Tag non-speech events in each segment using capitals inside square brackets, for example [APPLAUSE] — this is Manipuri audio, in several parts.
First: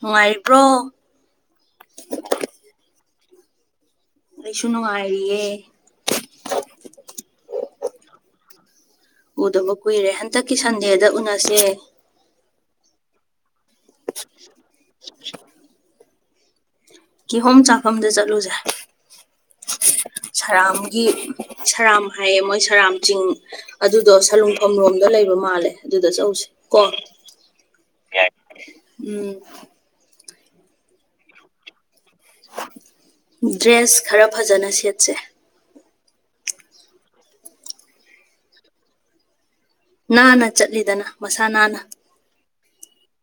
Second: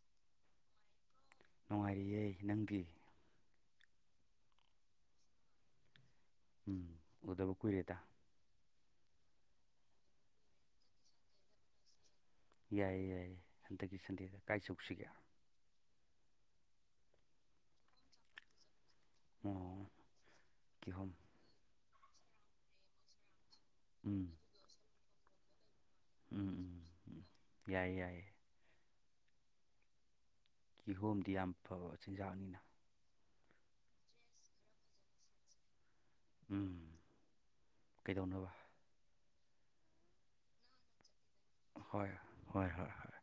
ꯅꯨꯡꯉꯥꯏꯔꯤꯕ꯭ꯔꯣ ꯅꯨꯡꯉꯥꯏꯔꯤꯌꯦ ꯅꯪꯗꯤ ꯑꯩꯁꯨ ꯅꯨꯡꯉꯥꯏꯔꯤꯌꯦ ꯎꯝ ꯎꯗꯕ ꯀꯨꯏꯔꯦꯗ ꯎꯗꯕ ꯀꯨꯏꯔꯦ ꯍꯟꯗꯛꯀꯤ ꯁꯟꯗꯦꯗ ꯎꯅꯁꯦ ꯌꯥꯏꯌꯦ ꯌꯥꯏꯌꯦ ꯍꯟꯗꯛꯀꯤ ꯁꯟꯗꯦꯗ ꯀꯥꯏ ꯆꯧꯁꯤꯒꯦ ꯀꯤꯍꯣꯝ ꯆꯥꯐꯝꯗ ꯆꯠꯂꯨꯖꯦ ꯑꯣ ꯁꯔꯥꯝꯒꯤ ꯀꯤꯍꯣꯝ ꯁꯔꯥꯝ ꯍꯥꯏꯌꯦ ꯃꯣꯏ ꯁꯔꯥꯝ ꯆꯤꯡ ꯑꯗꯨꯗꯣ ꯎꯝ ꯁꯂꯨꯡꯐ ꯔꯝꯔꯣꯝꯗ ꯂꯩꯕ ꯃꯥꯜꯂꯦ ꯑꯗꯨꯗ ꯆꯧꯁꯦ ꯀꯣ ꯌꯥꯏ ꯌꯥꯏ ꯎꯝ ꯀꯤꯍꯣꯝꯗꯤ ꯌꯥꯝ ꯐꯕ ꯆꯤꯟꯖꯥꯛꯅꯤꯅ ꯗ꯭ꯔꯦꯁ ꯈꯔ ꯐꯖꯅ ꯁꯦꯠꯁꯦ ꯎꯝ ꯀꯩꯗꯧꯅꯕ ꯅꯥꯟꯅ ꯆꯠꯂꯤꯗꯅ ꯃꯁꯥ ꯅꯥꯟꯅ ꯍꯣꯏ ꯍꯣꯏ ꯍꯣꯏ ꯍꯣꯏ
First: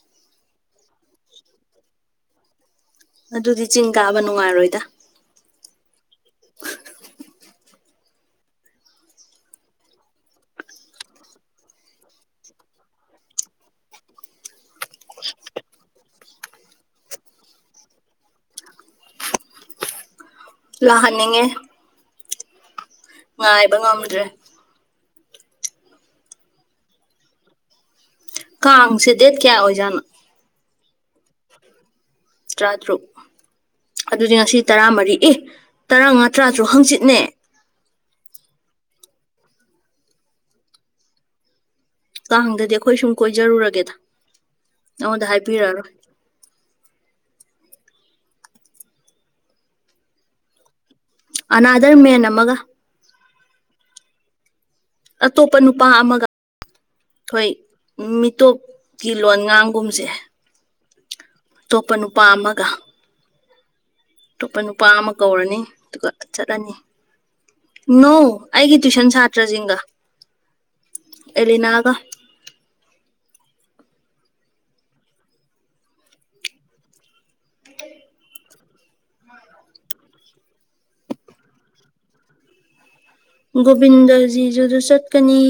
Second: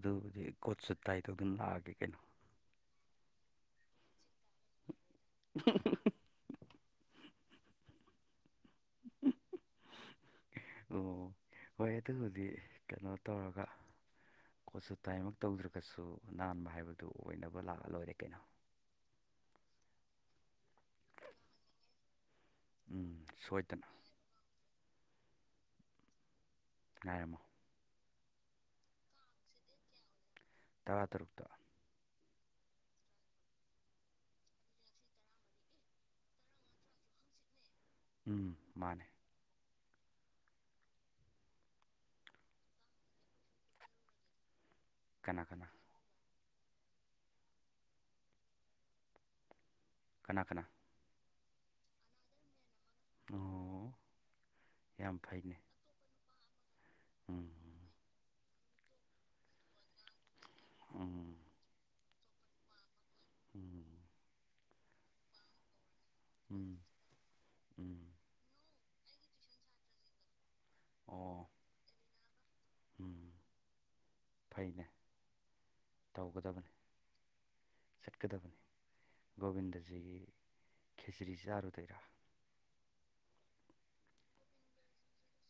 ꯑꯗꯨꯕꯨꯗꯤ ꯀꯣꯠꯁꯨ ꯇꯥꯏ ꯇꯧꯗꯅ ꯂꯥꯛꯑꯒꯦ ꯀꯩꯅꯣ ꯑꯗꯨꯗꯤ ꯆꯤꯡ ꯀꯥꯕ ꯅꯨꯡꯉꯥꯏꯔꯣꯏꯗ [INAUDIBLE] ꯎꯝ ꯍꯨ ꯍꯨ ꯑꯣ ꯍꯣꯏ ꯑꯗꯨꯕꯨꯗꯤ ꯀꯩꯅꯣ ꯇꯧꯔꯒ ꯀꯣꯠꯁꯨꯠ ꯇꯥꯏꯃꯛ ꯇꯧꯗ꯭ꯔꯒꯁꯨ ꯅꯥꯟꯕ ꯍꯥꯏꯕꯗꯨ ꯑꯣꯏꯅꯕ ꯂꯥꯛꯑ ꯂꯣꯏꯔꯦ ꯀꯩꯅꯣ ꯂꯥꯛꯍꯟꯅꯤꯡꯉꯦ ꯎꯝ ꯁꯣꯏꯗꯅ ꯇ꯭ꯔꯦ ꯉꯥꯏꯔꯝꯃꯣ ꯀꯥꯡꯁꯦ ꯗꯦꯠ ꯀꯌꯥ ꯑꯣꯏꯖꯥꯠꯅꯣ ꯇꯔꯥ ꯇꯔꯨꯛꯇ ꯇꯔꯥꯇꯔꯨꯛ ꯑꯗꯨꯗꯤ ꯉꯁꯤ ꯇꯔꯥꯃꯔꯤ ꯑꯦ ꯇꯔꯥꯃꯉꯥ ꯇꯔꯥꯇꯔꯨꯛ ꯍꯪꯆꯤꯠꯅꯦ ꯎꯝ ꯃꯥꯅꯦ ꯇꯥꯡꯗꯗꯤ ꯑꯩꯈꯣꯏ ꯁꯨꯝ ꯀꯣꯏꯖꯔꯨꯔꯒꯦꯗ ꯅꯉꯣꯟꯗ ꯀꯅꯥ ꯀꯅꯥ ꯍꯥꯏꯕꯤꯔꯛꯑꯔꯣꯏ ꯀꯅꯥ ꯀꯅꯥ ꯑꯅꯥꯗꯔ ꯃꯦꯟ ꯑꯃꯒ ꯑꯣ ꯌꯥꯝ ꯐꯩꯅꯦ ꯑꯇꯣꯞꯄ ꯅꯨꯄꯥ ꯑꯃꯒ ꯎꯝ ꯊꯣꯏ ꯃꯤꯇꯣꯞꯀꯤ ꯂꯣꯟ ꯉꯥꯡꯒꯨꯝꯁꯦ ꯎꯝ ꯑꯇꯣꯞꯄ ꯅꯨꯄꯥ ꯑꯃꯒ ꯎꯝ ꯑꯇꯣꯞꯄ ꯅꯨꯄꯥ ꯑꯃ ꯀꯧꯔꯅꯤ ꯑꯗꯨꯒ ꯎꯝ ꯆꯠꯂꯅꯤ ꯎꯝ ꯅꯣꯡ ꯑꯩꯒꯤ ꯇꯨꯏꯁꯟ ꯁꯥꯇ꯭ꯔꯁꯤꯡꯒ ꯑꯣ ꯑꯦꯂꯤꯅꯥꯒ ꯎꯝ ꯐꯩꯅꯦ ꯇꯧꯒꯗꯕꯅꯤ ꯆꯠꯀꯗꯕꯅꯤ ꯒꯣꯕꯤꯟꯗꯖꯤꯒꯤ ꯈꯦꯆ꯭ꯔꯤ ꯆꯥꯔꯨꯗꯩꯔꯥ ꯒꯣꯕꯤꯟꯗꯖꯤꯗꯨꯁꯨ ꯆꯠꯀꯅꯤ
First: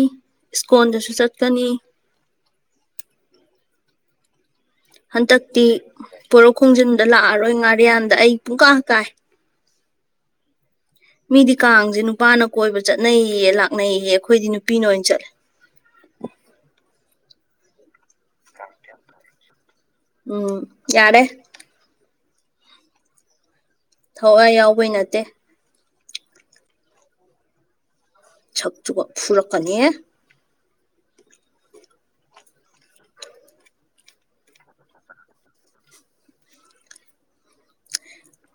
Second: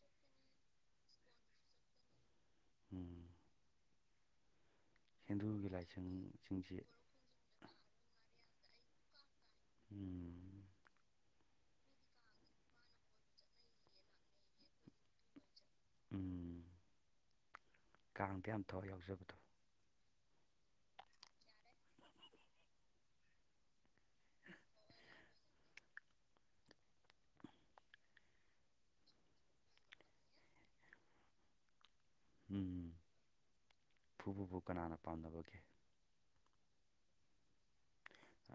ꯏꯁꯀꯣꯟꯗꯁꯨ ꯆꯠꯀꯅꯤ ꯎꯝ ꯍꯟꯗꯛꯇꯤ ꯍꯤꯟꯗꯨꯒꯤ ꯄꯣꯔꯣꯛ ꯂꯥꯏꯁꯪꯁꯤꯡꯁꯤ ꯈꯣꯡꯖꯤꯟꯗ ꯂꯥꯛꯑꯔꯣꯏ ꯉꯥꯔꯤꯌꯥꯟꯗ ꯑꯩ ꯄꯨꯨꯡꯀꯥ ꯀꯥꯏ ꯎꯝ ꯃꯤꯗꯤ ꯀꯥꯡꯁꯦ ꯅꯨꯄꯥꯅ ꯀꯣꯏꯕ ꯆꯠꯅꯩꯌꯦ ꯂꯥꯛꯅꯩꯌꯦ ꯑꯩꯈꯣꯏꯗꯤ ꯅꯨꯄꯤꯅ ꯑꯣꯏꯅ ꯆꯠꯂꯦ ꯎꯝ ꯀꯥꯡꯗ ꯌꯥꯝ ꯊꯣꯛꯑ ꯌꯥꯎꯖꯕꯗꯣ ꯎꯝ ꯌꯥꯔꯦ ꯊꯋꯥꯏ ꯌꯥꯎꯕꯩ ꯅꯠꯇꯦ ꯁꯛ ꯆꯨꯕ ꯐꯨꯔꯛꯀꯅꯤ ꯎꯝ ꯐꯨ ꯐꯨꯕꯨꯨ ꯀꯅꯥꯅ ꯄꯥꯝꯅꯕꯒꯦ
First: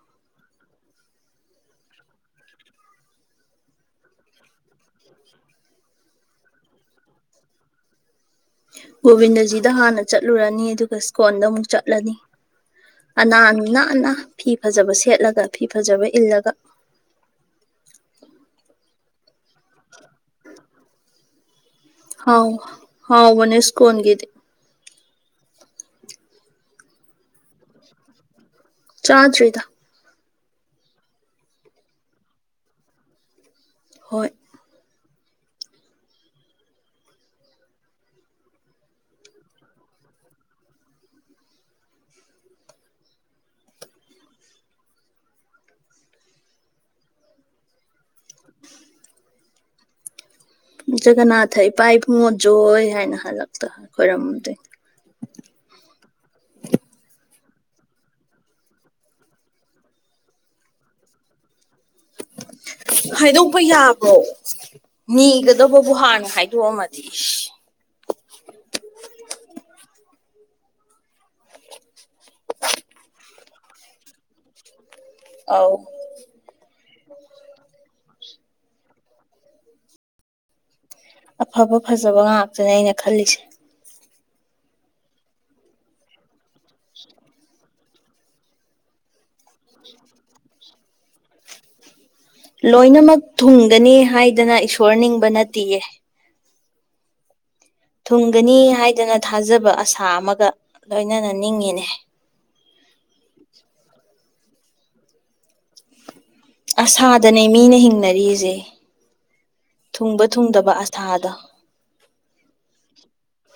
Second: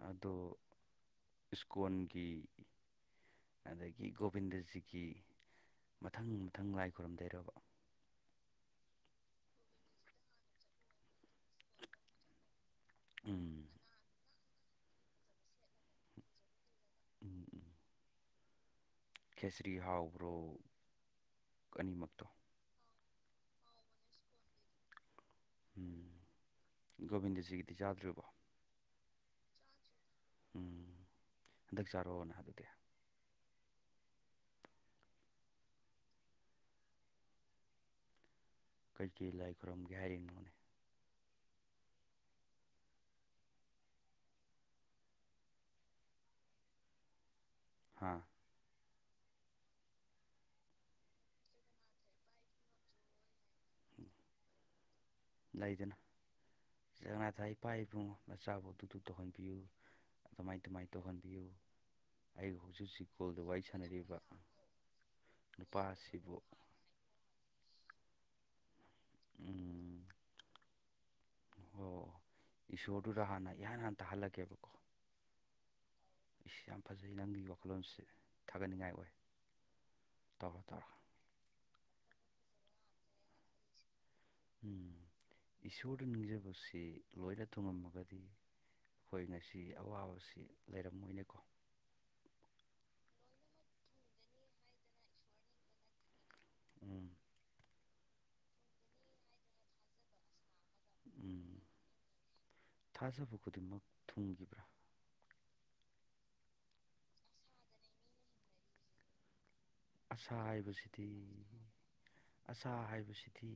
ꯑꯣ ꯁꯀꯣꯟꯒꯤ ꯑꯗꯒꯤ ꯒꯣꯕꯤꯟꯗꯖꯤꯒꯤ ꯃꯊꯪ ꯃꯊꯪ ꯂꯥꯏ ꯈꯨꯔꯨꯝꯗꯩꯔꯔꯕ ꯒꯣꯕꯤꯟꯗꯖꯤꯗ ꯍꯥꯟꯅ ꯆꯠꯂꯨꯔꯅꯤ ꯑꯗꯨꯒ ꯁ꯭ꯀꯣꯟꯜꯗ ꯑꯃꯨꯛ ꯆꯠꯂꯅꯤ ꯎꯝ ꯑꯅꯥꯨ ꯅꯥꯟꯅ ꯐꯤ ꯐꯖꯕ ꯁꯦꯠꯂꯒ ꯐꯤ ꯐꯖꯕ ꯏꯜꯂꯒ ꯎ ꯈꯦꯁꯔꯤ ꯍꯥꯎꯕ꯭ꯔꯣ ꯑꯅꯤꯃꯛꯇꯣ ꯍꯥꯎ ꯍꯥꯎ ꯃꯅꯦꯁ ꯀꯣꯟꯟꯒꯗꯦ ꯎꯝ ꯒꯣꯕꯤꯟꯗꯖꯤꯒꯤꯗꯤ ꯆꯥꯗ꯭ꯕꯣ ꯆꯥꯗ꯭ꯔꯤꯗ ꯎꯝ ꯍꯟꯗꯛ ꯆꯥꯔꯛꯑꯣꯅ ꯑꯗꯨꯗꯤ ꯍꯣꯏ ꯀꯩ ꯀꯩ ꯂꯥꯏ ꯈꯨꯔꯝꯒꯦ ꯍꯥꯏꯔꯤꯅꯣꯅꯦ ꯍꯥꯥ [INAUDIBLE] ꯖꯒꯅꯥꯊ ꯏꯄꯥ ꯏꯕꯨꯡꯉꯣꯠ ꯖꯣꯏ ꯍꯥꯏꯅ ꯍꯜꯂꯛꯇ ꯈꯣꯏꯔꯝꯗꯦ ꯂꯩꯗꯅ ꯏꯄꯥ ꯏꯄꯨ ꯃꯆꯥꯕꯨ ꯑꯗꯨꯗꯨ ꯇꯧꯍꯟꯕꯤꯌꯨ ꯑꯗꯨꯃꯥꯏ ꯇꯃꯥꯏꯅ ꯇꯧꯍꯟꯕꯤꯌꯨ ꯑꯩ ꯍꯧꯖꯤꯛ ꯍꯧꯖꯤꯛ ꯈ ꯀꯣꯜꯗ ꯍꯥꯏꯗꯣꯛꯄ ꯋꯥꯔꯤ ꯌꯥꯕ꯭ꯔꯣ ꯁꯥꯟꯅꯔꯤꯕ ꯅꯤꯒꯗꯕꯕꯨ ꯍꯥꯟꯅ ꯈ ꯅꯨꯄꯥꯁꯤꯕꯨ ꯍꯥꯏꯗꯣꯛꯑꯝꯃꯗꯤ ꯎꯝ ꯑꯣ ꯏꯁꯣꯔꯗꯨꯗ ꯍꯥꯟꯅ ꯏꯍꯥꯟ ꯍꯥꯟ ꯇꯥꯜꯒꯦꯕꯀꯣ ꯑꯥꯎ ꯏꯁ ꯌꯥꯝ ꯐꯖꯩ ꯅꯪꯒꯤ ꯋꯥꯈꯜꯂꯣꯟꯁꯦ ꯊꯥꯒꯠꯅꯤꯡꯉꯥꯏ ꯑꯣꯏ ꯇꯧꯔ ꯇꯧꯔ ꯑꯐꯕ ꯐꯖꯕ ꯉꯥꯛꯇꯅꯦ ꯑꯩꯅ ꯈꯜꯂꯤꯁꯦ ꯎ ꯏꯁꯣꯔꯗ ꯅꯤꯡꯖꯕꯁꯤ ꯂꯣꯏꯅ ꯊꯨꯡꯉꯝꯃꯒꯗꯤ ꯑꯩꯈꯣꯏ ꯉꯁꯤ ꯑꯋꯥꯕꯁꯤ ꯂꯩꯔꯝꯃꯣꯏꯅꯤꯀꯣ ꯂꯣꯏꯅꯃꯛ ꯊꯨꯡꯒꯅꯤ ꯍꯥꯏꯗꯅ ꯏꯁꯣꯔ ꯅꯤꯡꯕ ꯅꯠꯇꯦꯌꯦ ꯎꯝ ꯊꯨꯡꯒꯅꯤ ꯍꯥꯏꯗꯅ ꯊꯥꯖꯕ ꯑꯁꯥ ꯑꯃꯒ ꯂꯣꯏꯅꯅ ꯎꯝ ꯅꯤꯡꯉꯤꯅꯦ ꯊꯥꯖꯕ ꯈꯨꯗꯤꯡꯃꯛ ꯊꯨꯡꯈꯤꯕ꯭ꯔꯥ ꯑꯁꯥꯗꯅꯦ ꯃꯤꯅ ꯍꯤꯡꯅꯔꯤꯁꯦ ꯊꯨꯡꯕ ꯑꯁꯥ ꯊꯨꯡꯗꯕ ꯑꯁꯥꯗ ꯑꯆꯥꯥ ꯍꯥꯏꯕꯁꯤꯗꯤ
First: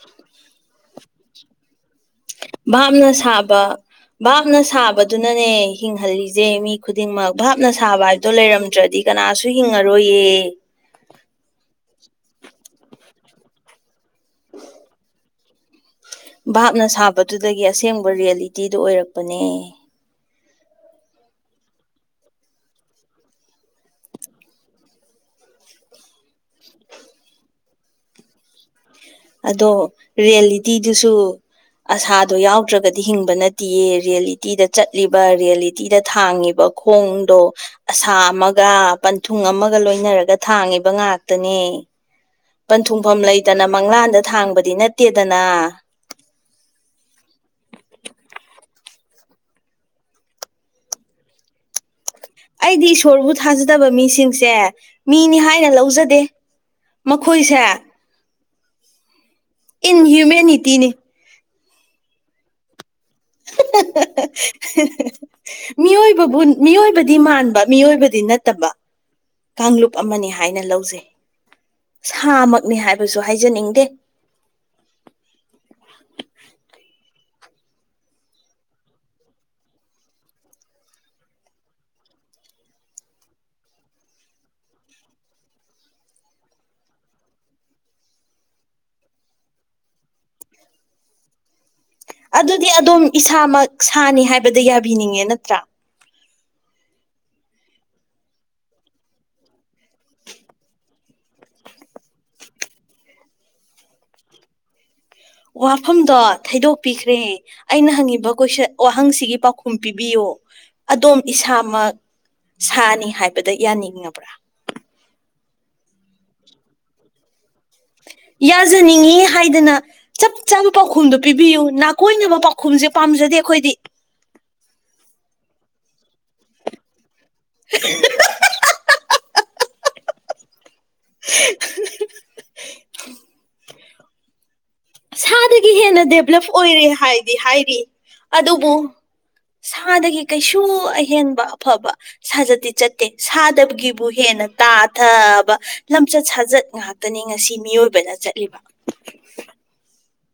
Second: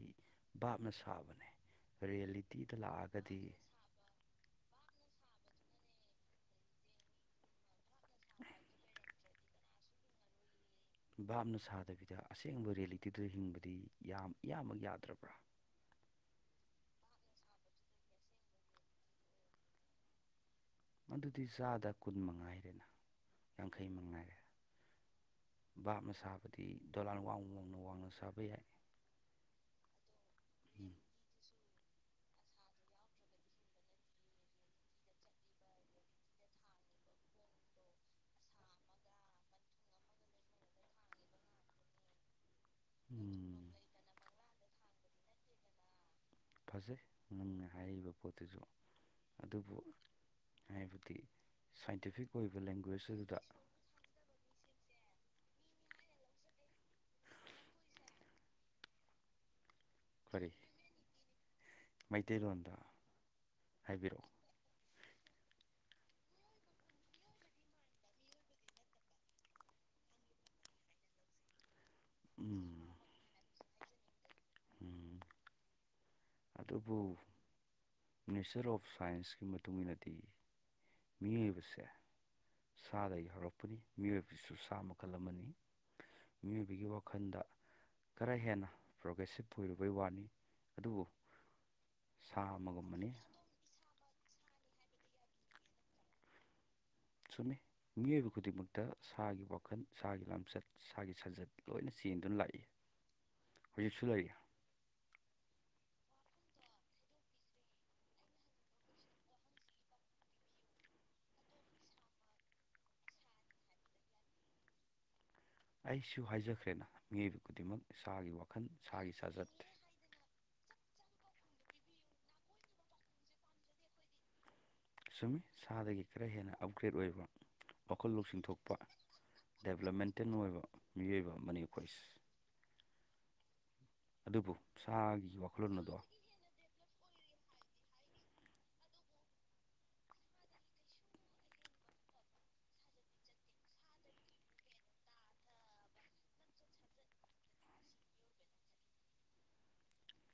ꯚꯥꯞꯅ ꯁꯥꯕꯅꯦꯔꯤꯌꯦ ꯚꯥꯞꯅ ꯁꯥꯕ ꯚꯥꯞꯅ ꯁꯥꯕꯗꯨꯅꯅꯦ ꯍꯤꯡꯍꯜꯂꯤꯁꯦ ꯃꯤ ꯈꯨꯗꯤꯡꯃꯛ ꯚꯥꯞꯅ ꯁꯥꯕ ꯍꯥꯏꯕꯗꯣ ꯂꯩꯔꯝꯗ꯭ꯔꯗꯤ ꯀꯅꯥꯁꯨ ꯍꯤꯡꯉꯔꯣꯏꯌꯦ ꯕꯥꯞꯅ ꯁꯥꯗꯕꯤꯗ ꯑꯁꯦꯡꯕ ꯔꯤꯌꯦꯂꯤꯇꯤꯗꯨ ꯍꯤꯡꯕꯗꯤ ꯌꯥꯝ ꯏꯌꯥꯝꯃꯛ ꯌꯥꯗ꯭ꯔꯕ꯭ꯔꯥ ꯚꯥꯞꯅ ꯁꯥꯕꯗꯨꯗꯒꯤ ꯑꯁꯦꯡꯕ ꯔꯤꯌꯦꯂꯤꯇꯤꯗꯨ ꯑꯣꯏꯔꯛꯄꯅꯦ ꯑꯗꯨꯗꯤ ꯆꯥꯗ ꯀꯨꯟ ꯃꯉꯥꯏꯔꯦꯅ ꯌꯥꯡꯈꯩ ꯃꯉꯥꯏꯔꯦ ꯕꯥꯥꯞꯅ ꯁꯥꯕꯗꯤ ꯗꯣꯂꯥꯟ ꯋꯥꯡ ꯋꯥꯡꯅ ꯋꯥꯡꯅ ꯁꯥꯕ ꯌꯥꯏ ꯑꯗꯣ ꯎꯝ ꯔꯤꯌꯦꯂꯤꯇꯤꯗꯨꯁꯨ ꯑꯁꯥꯗꯣ ꯌꯥꯎꯗ꯭ꯔꯒꯗꯤ ꯍꯤꯡꯕ ꯅꯠꯇꯦꯌꯦ ꯔꯤꯌꯦꯂꯤꯇꯤꯗ ꯆꯠꯂꯤꯕ ꯔꯤꯌꯦꯂꯤꯇꯤꯗ ꯊꯥꯡꯉꯤꯕ ꯈꯣꯡꯗꯣ ꯑꯁꯥ ꯑꯃꯒ ꯄꯟꯊꯨꯡ ꯑꯃꯒ ꯂꯣꯏꯅꯔꯒ ꯊꯥꯡꯉꯤꯕ ꯉꯥꯛꯇꯅꯦ ꯄꯟꯊꯨꯡꯐꯝ ꯂꯩꯇꯅ ꯎꯝ ꯃꯪꯂꯥꯟꯗ ꯊꯥꯡꯕꯗꯤ ꯅꯠꯇꯦꯗꯅ ꯐꯖꯩ ꯅꯪꯅ ꯍꯥꯏꯔꯤꯕ ꯄꯣꯠꯇꯨꯁꯨ ꯑꯗꯨꯕꯨ ꯍꯥꯏꯕꯗꯤ ꯁꯥꯏꯟꯇꯤꯐꯤꯛ ꯑꯣꯏꯕ ꯑꯩꯗꯤ ꯂꯦꯡꯒ꯭ꯋꯦꯖ ꯏꯁꯣꯔꯕꯨ ꯑꯗꯨꯗ ꯊꯥꯖꯗꯕ ꯃꯤꯁꯤꯡ ꯁꯦ ꯃꯤꯅꯤ ꯍꯥꯏꯅ ꯂꯧꯖꯗꯦ ꯃꯈꯣꯏꯁꯦ ꯀꯔꯤ ꯏꯟꯍ꯭ꯌꯨꯃꯦꯅꯤꯇꯤꯅꯤ ꯃꯩꯇꯩꯂꯣꯟꯗ ꯍꯥꯏꯕꯤꯔꯛꯑꯣ ꯃꯤꯑꯣꯏꯕꯕꯨ ꯃꯤꯑꯣꯏꯕꯗꯤ ꯃꯥꯟꯕ ꯃꯤꯑꯣꯏꯕꯗꯤ ꯅꯠꯇꯕ ꯀꯥꯡꯂꯨꯞ ꯑꯃꯅꯤ ꯍꯥꯏꯅ ꯂꯧꯖꯩ ꯁꯥꯃꯛꯅꯤ ꯎꯝ ꯍꯥꯏꯕꯁꯨ ꯍꯥꯏꯖꯅꯤꯡꯗꯦ ꯎꯝ ꯑꯗꯨꯕꯨ ꯃꯤꯅꯤꯁꯇꯔ ꯑꯣꯐ ꯁꯥꯏꯟꯁꯀꯤ ꯃꯇꯨꯡ ꯏꯟꯅꯗꯤ ꯃꯤꯑꯣꯏꯕꯁꯦ ꯁꯥꯗ ꯌꯥꯎꯔꯛꯄꯅꯤ ꯃꯤꯑꯣꯏꯕꯁꯨ ꯁꯥ ꯃꯈꯜ ꯑꯃꯅꯤ ꯃꯤꯑꯣꯏꯕꯒꯤ ꯋꯥꯈꯜꯗ ꯈꯔ ꯍꯦꯟꯅ ꯄ꯭ꯔꯣꯒ꯭ꯔꯦꯁꯤꯞ ꯑꯣꯏꯔꯨꯕꯩ ꯋꯥꯅꯤ ꯑꯗꯨꯕꯨ ꯁꯥ ꯑꯗꯨꯗꯤ ꯑꯗꯨꯝ ꯑꯃꯒꯨꯝꯕꯅꯤ ꯏꯁꯥꯃꯛ ꯁꯥꯅꯤ ꯍꯥꯏꯕꯗ ꯌꯥꯕꯤꯅꯤꯡꯉꯦ ꯅꯠꯇ꯭ꯔꯥ ꯆꯨꯝꯃꯤ ꯃꯤꯑꯣꯏꯕ ꯈꯨꯗꯤꯡꯃꯛꯇ ꯁꯥꯒꯤ ꯋꯥꯈꯜ ꯁꯥꯒꯤ ꯂꯝꯆꯠ ꯏꯁꯒꯤ ꯁꯥꯖꯠ ꯂꯣꯏꯅ ꯆꯦꯟꯗꯨꯅ ꯂꯥꯛꯏ ꯍꯧꯖꯤꯛꯁꯨ ꯂꯩꯔꯤ ꯋꯥꯐꯝꯗꯣ ꯊꯩꯗꯣꯛꯄꯤꯈ꯭ꯔꯦ ꯑꯩꯅ ꯍꯪꯉꯤꯕ ꯀꯣꯏꯁꯟ ꯋꯥꯍꯪꯁꯤꯒꯤ ꯄꯥꯎꯈꯨꯝ ꯄꯤꯕꯤꯌꯣ ꯑꯗꯣꯝ ꯏꯁꯥꯃꯛ ꯁꯥꯅꯤ ꯍꯥꯏꯕꯗ ꯌꯥꯅꯤꯡꯉꯕ꯭ꯔꯥ ꯑꯩꯁꯨ ꯍꯥꯏꯖꯈ꯭ꯔꯦꯅ ꯃꯤꯑꯣꯏꯕ ꯈꯨꯗꯤꯡꯃꯛ ꯏꯁꯥꯒꯤ ꯋꯥꯈꯜ ꯏꯁꯥꯒꯤ ꯌꯥꯖꯅꯤꯡꯉꯤ ꯁꯥꯥꯖꯠ ꯍꯥꯏꯗꯅ ꯆꯞ ꯆꯥꯕ ꯄꯥꯎꯈꯨꯝꯗꯣ ꯄꯤꯕꯤꯌꯨ ꯅꯥꯀꯣꯏꯅꯕ ꯄꯥꯎꯈꯨꯝꯁꯦ ꯄꯥꯝꯖꯗꯦ ꯑꯩꯈꯣꯏꯗꯤ ꯆꯨꯝꯃꯤ ꯁꯥꯗꯒꯤ ꯈꯔ ꯍꯦꯟꯅ ꯑꯞꯒ꯭ꯔꯦꯗ ꯑꯣꯏꯕ [UNINTELLIGIBLE] ꯋꯥꯈꯜ ꯂꯧꯁꯤꯡꯊꯣꯛꯄ ꯗꯦꯕꯂꯞꯃꯦꯟꯇꯦꯟ ꯑꯣꯏꯕ ꯃꯤꯑꯣꯏꯕ ꯑꯃꯅꯤ ꯑꯩꯈꯣꯏꯁꯦ ꯑꯗꯨꯕꯨ ꯁꯥꯒꯤ ꯁꯥꯗꯒꯤ ꯋꯥꯈꯜꯂꯣꯟ ꯑꯗꯣ ꯍꯦꯟꯅ ꯗꯦꯕꯂꯞ ꯑꯣꯏꯔꯦ ꯍꯥꯏꯗꯤ ꯍꯥꯏꯔꯤ ꯑꯗꯨꯕꯨ ꯁꯥꯗꯒꯤ ꯀꯩꯁꯨ ꯑꯍꯦꯟꯕ ꯑꯐꯕ ꯁꯥꯖꯠꯇꯤ ꯆꯠꯇꯦ ꯁꯥꯗꯕꯒꯤꯕꯨ ꯍꯦꯟꯅ ꯇꯥꯊꯕ ꯂꯝꯆꯠ ꯁꯥꯖꯠ ꯉꯥꯛꯇꯅꯤ ꯉꯁꯤ ꯃꯤꯑꯣꯏꯕꯅ ꯆꯠꯂꯤꯕ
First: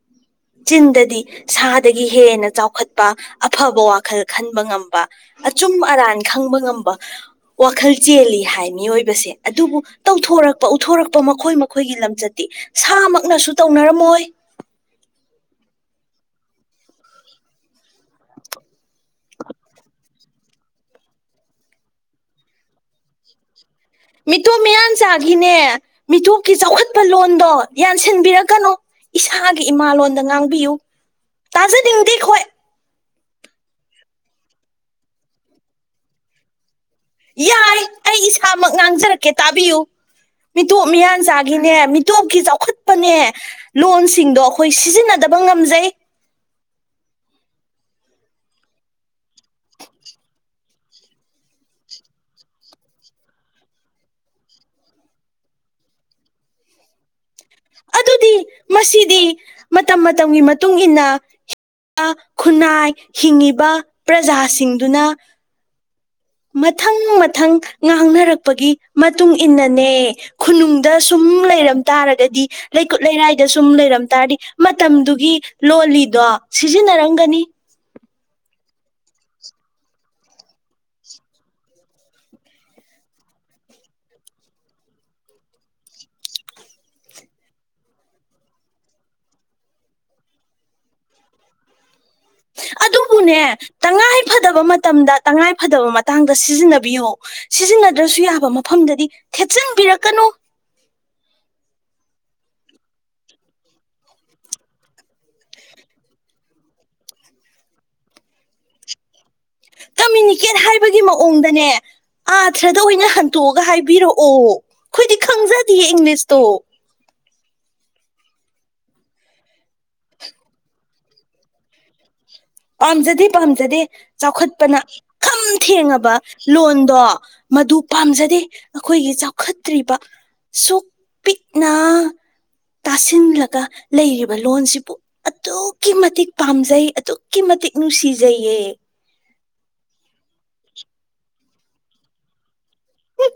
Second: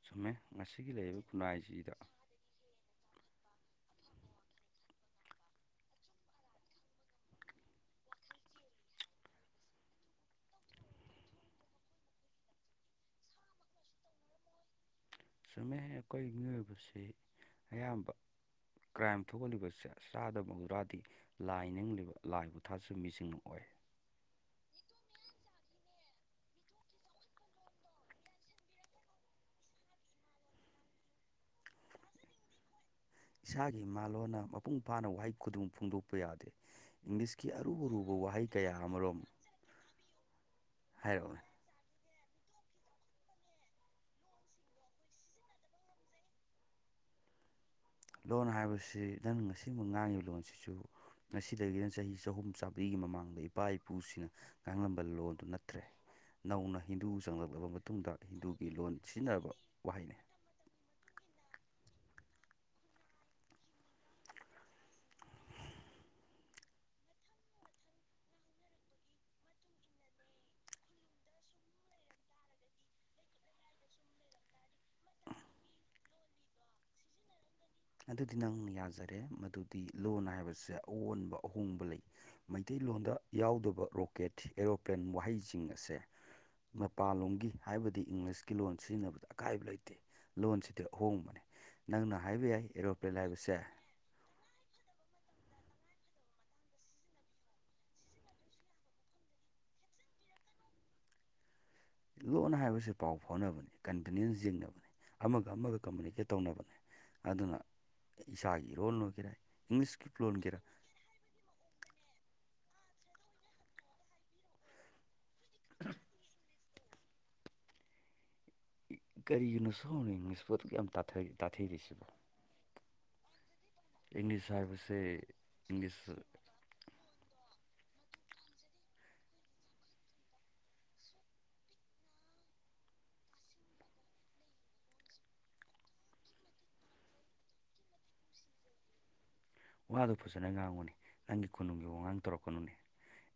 ꯁꯨꯝꯃꯦ ꯆꯤꯟꯗꯗꯤ ꯁꯥꯗꯒꯤ ꯍꯦꯟꯅ ꯆꯥꯎꯈꯠꯄ ꯑꯐꯕ ꯋꯥꯈꯜ ꯈꯟꯕ ꯉꯝꯕ ꯑꯆꯨꯝ ꯑꯔꯥꯟ ꯈꯪꯕ ꯉꯝꯕ ꯋꯥꯈꯜ ꯆꯦꯜꯂꯤ ꯍꯥꯏ ꯃꯤꯑꯣꯏꯕꯁꯦ ꯑꯗꯨꯕꯨ ꯇꯧꯊꯣꯔꯛꯄ ꯎꯊꯣꯔꯛꯄ ꯃꯈꯣꯏ ꯃꯈꯣꯏꯒꯤ ꯂꯝꯆꯠꯇꯤ ꯁꯥꯃꯛꯅꯁꯨ ꯇꯧꯅꯔꯝꯃꯣꯏ ꯆꯨꯝꯃꯦ ꯑꯩꯈꯣꯏ ꯃꯤꯑꯣꯏꯕꯁꯤ ꯑꯌꯥꯝꯕ ꯀ꯭ꯔꯥꯏꯝ ꯊꯣꯛꯒꯂꯤꯕꯁꯦ ꯆꯥꯗ [UNINTELLIGIBLE] ꯇꯤ ꯂꯥꯏ ꯅꯤꯡꯂꯤꯕ ꯂꯥꯏꯕꯨ ꯊꯥꯁꯨ ꯃꯤꯁꯤꯡꯅ ꯑꯣꯏ ꯃꯤꯇꯣꯞ ꯃꯤꯌꯥꯟꯆꯥꯥꯒꯤꯅꯦ ꯃꯤꯇꯣꯞꯀꯤ ꯆꯥꯎꯈꯠꯄ ꯂꯣꯟꯗꯣ ꯌꯥꯟꯁꯤꯟꯕꯤꯔꯛꯀꯅꯨ ꯏꯁꯥꯒꯤ ꯏꯃꯥꯂꯣꯟꯗ ꯉꯥꯡꯕꯤꯌꯨ ꯇꯥꯖꯅꯤꯡꯗꯦ ꯑꯩꯈꯣꯏ ꯏꯁꯥꯒꯤ ꯏꯃꯥꯂꯣꯟꯣꯟꯅ ꯃꯄꯨꯡ ꯐꯥꯅ ꯋꯥꯍꯩ ꯈꯨꯗꯣꯡ ꯐꯣꯡꯗꯣꯛꯄ ꯌꯥꯗꯦ ꯏꯪꯂꯤꯁꯀꯤ ꯑꯔꯨ ꯑꯔꯨꯕ ꯋꯥꯍꯩ ꯀꯌꯥ ꯑꯃꯔꯣꯝ ꯄꯤꯌꯨ ꯃꯤꯇꯣꯞ ꯍꯥꯏꯔꯛꯎꯅꯦ ꯃꯤꯌꯥꯟꯆꯥꯒꯤ ꯅꯦ ꯃꯤꯇꯣꯞꯀꯤ ꯆꯥꯎꯈꯠꯄꯅꯦ ꯂꯣꯟꯁꯤꯡꯗꯣ ꯑꯩꯈꯣꯏ ꯁꯤꯖꯤꯟꯅꯗꯕ ꯉꯝꯖꯩ ꯂꯣꯟ ꯍꯥꯏꯕꯁꯤ ꯅꯪ ꯉꯁꯤꯃꯛ ꯉꯥꯡꯉꯤꯕ ꯂꯣꯟꯁꯤꯁꯨ ꯉꯁꯤꯗꯒꯤꯅ ꯆꯍꯤ ꯆꯍꯨꯝ ꯆꯥꯝꯃꯔꯤꯒꯤ ꯃꯃꯥꯡꯗ ꯏꯄꯥ ꯏꯄꯨꯁꯤꯡꯅ ꯉꯥꯡꯂꯝꯕ ꯂꯣꯟꯗꯨ ꯅꯠꯇ꯭ꯔꯦ ꯅꯧꯅ ꯍꯤꯟꯗꯨ ꯆꯪꯂꯕ ꯂꯥꯛꯂꯕ ꯃꯇꯨꯡꯗ ꯑꯗꯨꯗꯤ ꯍꯤꯟꯗꯨꯒꯤ ꯂꯣꯟ ꯃꯁꯤꯗꯤ ꯁꯤꯖꯤꯟꯅꯕ ꯃꯇꯝ ꯋꯥꯍꯩꯅꯤ ꯃꯇꯝꯒꯤ ꯃꯇꯨꯡ ꯏꯟꯅ ꯈꯨꯟꯅꯥꯏ ꯍꯤꯡꯉꯤꯕ ꯄ꯭ꯔꯖꯥꯁꯤꯡꯗꯨꯅ ꯃꯊꯪ ꯃꯊꯪ ꯉꯥꯡꯅꯔꯛꯄꯒꯤ ꯃꯇꯨꯡ ꯏꯟꯅꯅꯦ ꯈꯨꯅꯨꯡꯗ ꯁꯨꯝ ꯂꯩꯔꯝ ꯇꯥꯔꯒꯗꯤ ꯂꯩꯀꯨꯠ ꯂꯩꯔꯥꯏꯗ ꯁꯨꯝ ꯂꯩꯔꯝ ꯇꯥꯔꯗꯤ ꯃꯇꯝꯗꯨꯒꯤ ꯂꯣꯜꯂꯤꯗꯣ ꯁꯤꯖꯤꯟꯅꯔꯝꯒꯅꯤ ꯑꯗꯨꯗꯤ ꯅꯪꯅ ꯌꯥꯖꯔꯦ ꯃꯗꯨꯗꯤ ꯂꯣꯟ ꯍꯥꯏꯕꯁꯦ ꯑꯑꯣꯟꯕ ꯑꯍꯣꯡꯕ ꯂꯩ ꯃꯩꯇꯩꯂꯣꯟꯗ ꯌꯥꯎꯗꯕ ꯔꯣꯀꯦꯠ ꯑꯦꯔꯣꯄ꯭ꯂꯦꯟ ꯋꯥꯍꯩꯁꯤꯡ ꯑꯁꯦ ꯃꯄꯥꯟꯂꯣꯝꯒꯤ ꯍꯥꯏꯕꯗꯤ ꯏꯪꯂꯤꯁꯀꯤ ꯂꯣꯟ ꯁꯤꯖꯤꯟꯅꯕꯗ ꯑꯀꯥꯏꯕ ꯂꯩꯇꯦ ꯂꯣꯟꯁꯤꯗꯤ ꯑꯍꯣꯡꯕꯅꯦ ꯅꯪꯅ ꯍꯥꯏꯕ ꯌꯥꯏ ꯑꯦꯔꯣꯄ꯭ꯂꯦꯟ ꯑꯗꯨꯕꯨꯅꯦ ꯍꯥꯏꯕꯁꯦ ꯇꯉꯥꯏ ꯐꯗꯕ ꯃꯇꯝꯗ ꯇꯉꯥꯏ ꯐꯗꯕ ꯃꯇꯥꯡꯗ ꯁꯤꯖꯤꯟꯅꯕꯤꯌꯨ ꯁꯤꯖꯤꯟꯅꯗ꯭ꯔꯁꯨ ꯌꯥꯕ ꯃꯐꯝꯗꯗꯤ ꯊꯦꯠꯆꯟꯕꯤꯔꯛꯀꯅꯣ ꯂꯣꯟ ꯍꯥꯏꯕꯁꯤ ꯄꯥꯎ ꯐꯥꯎꯅꯕꯅꯤ ꯀꯟꯚꯤꯅꯦꯟꯁ ꯌꯦꯡꯅꯕꯅꯤ ꯑꯃꯒ ꯑꯃꯒ ꯀꯝꯃꯨꯅꯤꯀꯦꯠ ꯇꯧꯅꯕꯅꯤ ꯑꯗꯨꯅ ꯏꯁꯥꯒꯤ ꯏꯔꯣꯜ ꯑꯣꯏꯒꯦꯔꯥ ꯏꯪꯂꯤꯁꯀꯤ ꯀꯃꯌꯨꯅꯤꯀꯦꯠ ꯂꯣꯟꯒꯦꯔꯥ ꯍꯥꯏꯕꯒꯤ ꯃꯑꯣꯡꯗꯅꯦ ꯑꯥꯊ꯭ꯔꯗ ꯑꯣꯏꯅ ꯍꯟꯇꯣꯛꯑꯒ ꯍꯥꯏꯕꯤꯔꯛꯑꯣ ꯑꯣ ꯑꯩꯈꯣꯏꯗꯤ ꯈꯪꯖꯗꯤꯌꯦ ꯏꯪꯂꯤꯁꯇꯣ ꯀꯔꯤꯒꯤꯅꯣ ꯁꯣꯝꯅ ꯏꯂꯤꯁꯄꯣ ꯑꯗꯨꯛ ꯌꯥꯝ ꯇꯥꯊ ꯇꯥꯊꯤꯔꯤꯁꯤꯕꯣ ꯄꯥꯝꯖꯗꯦ ꯄꯥꯝꯖꯗꯦ ꯏꯪꯂꯤꯁ ꯆꯥꯎꯈꯠꯄꯅ ꯍꯥꯏꯕꯁꯦ ꯈꯝ ꯏꯪꯂꯤꯁ ꯊꯦꯡꯉꯕ ꯂꯣꯟꯗꯣ ꯃꯗꯨ ꯄꯥꯝꯖꯗꯦ ꯑꯩꯈꯣꯏꯒꯤ ꯆꯥꯎꯈꯠꯇ꯭ꯔꯤꯕ ꯁꯨꯛ ꯄꯤꯛꯅ ꯇꯥꯁꯤꯜꯂꯒ ꯂꯩꯔꯤꯕ ꯂꯣꯟꯁꯤꯕꯨ ꯑꯗꯨꯛꯀꯤ ꯃꯇꯤꯛ ꯄꯥꯝꯖꯩ ꯑꯗꯨꯛ ꯑꯗꯨꯛꯀꯤ ꯃꯇꯤꯛ ꯅꯨꯡꯁꯤꯖꯩꯌꯦ ꯋꯥꯗꯨꯣ ꯐꯖꯅ ꯉꯥꯡꯕꯨꯅꯤ ꯅꯪꯒꯤ ꯈꯨꯣꯅꯨꯡꯒꯤ ꯋꯥꯉꯥꯡ ꯇꯧꯔꯛꯀꯅꯨꯅꯦ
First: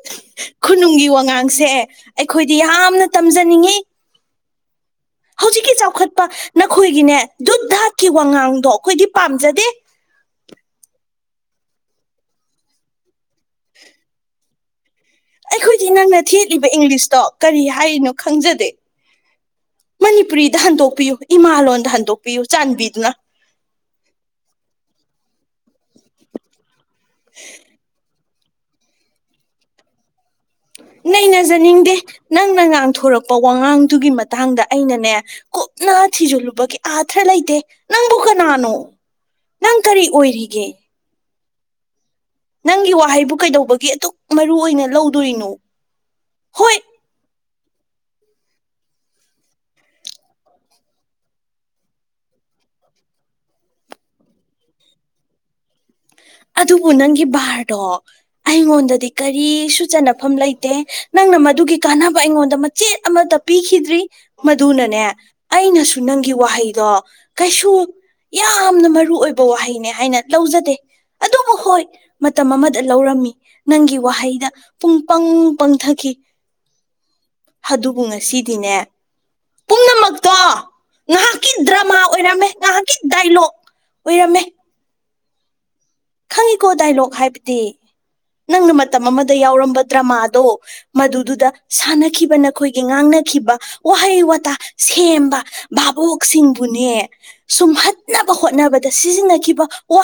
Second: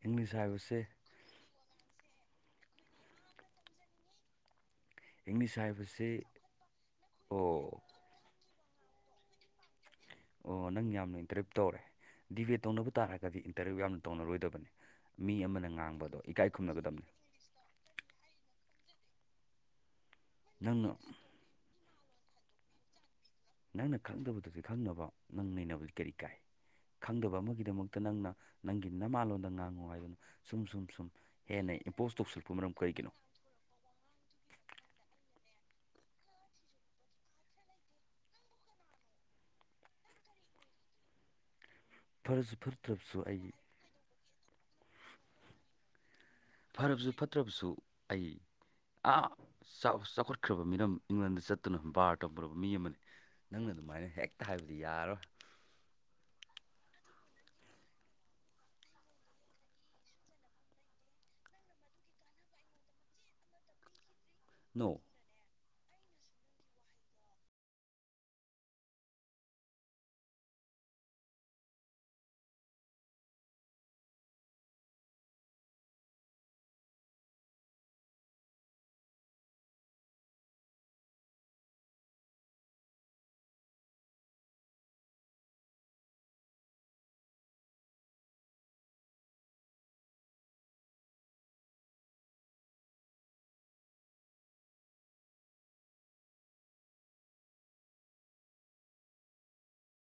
ꯏꯪꯂꯤꯁ ꯍꯥꯏꯕꯁꯦ ꯈꯨꯅꯨꯡꯒꯤ ꯋꯥꯉꯥꯡꯁꯦ ꯑꯩꯈꯣꯏꯗꯤ ꯌꯥꯝꯅ ꯇꯝꯖꯅꯤꯡꯉꯤ ꯏꯪꯂꯤꯁ ꯍꯧꯖꯤꯛꯀꯤ ꯆꯥꯎꯈꯠꯄ ꯍꯥꯏꯕꯁꯤ ꯅꯈꯣꯏꯒꯤꯅꯦ ꯙꯨꯠ ꯑꯣ ꯙꯥꯠꯀꯤ ꯋꯥꯉꯥꯡꯗꯣ ꯑꯩꯈꯣꯏꯗꯤ ꯄꯥꯝꯖꯗꯦ ꯑꯣ ꯅꯪ ꯌꯥꯝꯅ ꯏꯟꯇꯔꯚꯤꯌꯨ ꯇꯧꯔꯦ ꯗꯤꯕꯦꯠ ꯇꯧꯅꯕ ꯇꯥꯔꯒꯗꯤ ꯏꯟꯇꯔꯚꯤꯨ ꯌꯥꯝꯅ ꯇꯧꯅꯔꯣꯏꯗꯕꯅꯤ ꯃꯤ ꯑꯃꯅ ꯑꯩꯈꯣꯏꯗꯤ ꯉꯥꯡꯕꯗꯣ ꯅꯪꯅ ꯏꯀꯥꯏ ꯊꯦꯠꯂꯤꯕ ꯈꯨꯝꯅꯒꯗꯝꯕꯅꯤ ꯏꯪꯂꯤꯁꯇꯣ ꯀꯔꯤ ꯍꯥꯏꯔꯤꯅꯣ ꯈꯪꯖꯗꯦ ꯃꯅꯤꯄꯨꯔꯤꯗ ꯅꯪꯅ ꯍꯟꯗꯣꯛꯄꯤꯌꯨ ꯏꯃꯥꯂꯣꯟꯗ ꯍꯟꯗꯣꯛꯄꯤꯌꯨ ꯆꯥꯟꯕꯤꯗꯨꯅ ꯅꯪꯅ ꯈꯪꯗꯕꯗꯨꯗꯤ ꯈꯪꯅꯕ ꯅꯪ ꯅꯩꯅꯕꯗꯤ ꯀꯔꯤ ꯀꯥꯏ ꯈꯪꯗꯕ ꯑꯃꯒꯤꯗꯃꯛꯇ ꯅꯪꯅ ꯅꯪꯒꯤ ꯅꯃꯥꯂꯣꯟꯣꯟꯗ ꯉꯥꯡꯉꯨ ꯍꯥꯏꯗꯅ ꯁꯨꯝ ꯁꯨꯝ ꯁꯨꯝ ꯍꯦꯟꯅ ꯅꯩꯅꯖꯅꯤꯡꯗꯦ ꯏꯝꯄꯣꯁ ꯇꯧꯁꯜꯂꯛꯄ ꯅꯪꯅ ꯃꯔꯝ ꯀꯔꯤꯒꯤꯅꯣ ꯉꯥꯡꯊꯣꯔꯛꯄ ꯋꯥꯉꯥꯡꯗꯨꯒꯤ ꯃꯇꯥꯡꯗ ꯑꯩꯅꯅꯦ ꯀꯨꯞꯅ ꯊꯤꯖꯤꯜꯂꯨꯕꯒꯤ ꯑꯥꯊ꯭ꯔ ꯂꯩꯇꯦ ꯅꯪꯕꯨ ꯀꯅꯥꯅꯣ ꯅꯪ ꯀꯔꯤ ꯑꯣꯏꯔꯤꯒꯦ ꯐꯔꯁꯨ ꯅꯪꯒꯤ ꯐꯠꯇ꯭ꯔꯕꯁꯨ ꯋꯥꯍꯩꯕꯨ ꯑꯩ ꯀꯩꯗꯧꯕꯒꯤ ꯑꯗꯨꯛ ꯃꯔꯨꯏ ꯑꯣꯏꯅ ꯂꯧꯗꯣꯔꯤꯅꯣ ꯍꯣꯏ ꯐꯠꯇ꯭ꯔꯕꯁꯨ ꯐꯠꯇ꯭ꯔꯕꯁꯨ ꯑꯩ ꯑ ꯆꯥꯎ ꯆꯥꯎꯈꯠꯈ꯭ꯔꯕ ꯃꯤꯅꯝ ꯏꯪꯂꯦꯟꯗ ꯆꯠꯇꯨꯅ ꯕꯥꯔ ꯇꯧꯈꯨꯔꯕ ꯃꯤ ꯑꯃꯅꯤ ꯅꯪꯅ ꯑꯗꯨꯃꯥꯏꯅ ꯍꯦꯛꯇ ꯍꯥꯏꯕꯗꯤ ꯌꯥꯔꯣꯏ ꯑꯗꯨꯕꯨ ꯅꯪꯒꯤ ꯕꯥꯔꯗꯣ ꯑꯩꯉꯣꯟꯗꯗꯤ ꯀꯔꯤꯁꯨ ꯆꯟꯅꯐꯝ ꯂꯩꯇꯦ ꯅꯪꯅ ꯃꯗꯨꯒꯤ ꯀꯥꯟꯅꯕ ꯑꯩꯉꯣꯟꯗ ꯃꯆꯦꯠ ꯑꯃꯠꯇ ꯄꯤꯈꯤꯗ꯭ꯔꯤ ꯅꯣ ꯃꯗꯨꯅꯅꯦ ꯑꯩꯅꯁꯨ ꯅꯪꯒꯤ ꯋꯥꯍꯩꯗꯣ ꯀꯩꯁꯨ ꯌꯥꯝꯅ ꯃꯔꯨ ꯑꯣꯏꯕ ꯋꯥꯍꯩꯅꯦ ꯍꯥꯏꯅ ꯂꯧꯖꯗꯦ ꯑꯗꯨꯕꯨ ꯍꯣꯏ ꯃꯇꯝ ꯑꯃꯗ ꯂꯧꯔꯝꯃꯤ ꯅꯪꯒꯤ ꯋꯥꯍꯩꯗ ꯄꯨꯡ ꯄꯪ ꯄꯪꯊꯈꯤ ꯑꯗꯨꯕꯨ ꯉꯁꯤꯗꯤꯅꯦ ꯄꯨꯝꯅꯃꯛꯇꯣ ꯉꯥꯏꯍꯥꯛꯀꯤ ꯗ꯭ꯔꯃꯥ ꯑꯣꯏꯔꯝꯃꯦ ꯉꯥꯏꯍꯥꯛꯀꯤ ꯗꯥꯏꯂꯣꯛ ꯎꯔꯝꯃꯦ ꯈꯪꯉꯤꯀꯣ ꯗꯥꯏꯂꯣꯛ ꯍꯥꯏꯕꯗꯤ ꯅꯪꯅ ꯃꯇꯝ ꯑꯃꯗ ꯌꯥꯎꯔꯝꯕ ꯗ꯭ꯔꯃꯥꯗꯣ ꯃꯗꯨꯗꯨꯗ ꯁꯥꯟꯅꯈꯤꯕ ꯅꯈꯣꯏꯒꯤ ꯉꯥꯡꯅꯈꯤꯕ ꯋꯥꯍꯩ ꯋꯥꯇꯥ ꯁꯦꯝꯕ ꯚꯥꯕꯣꯛꯁꯤꯡꯕꯨꯅꯦ ꯁꯨꯝꯍꯠꯅꯕ ꯍꯣꯠꯅꯕꯗ ꯁꯤꯖꯤꯟꯅꯈꯤꯕ ꯋꯥ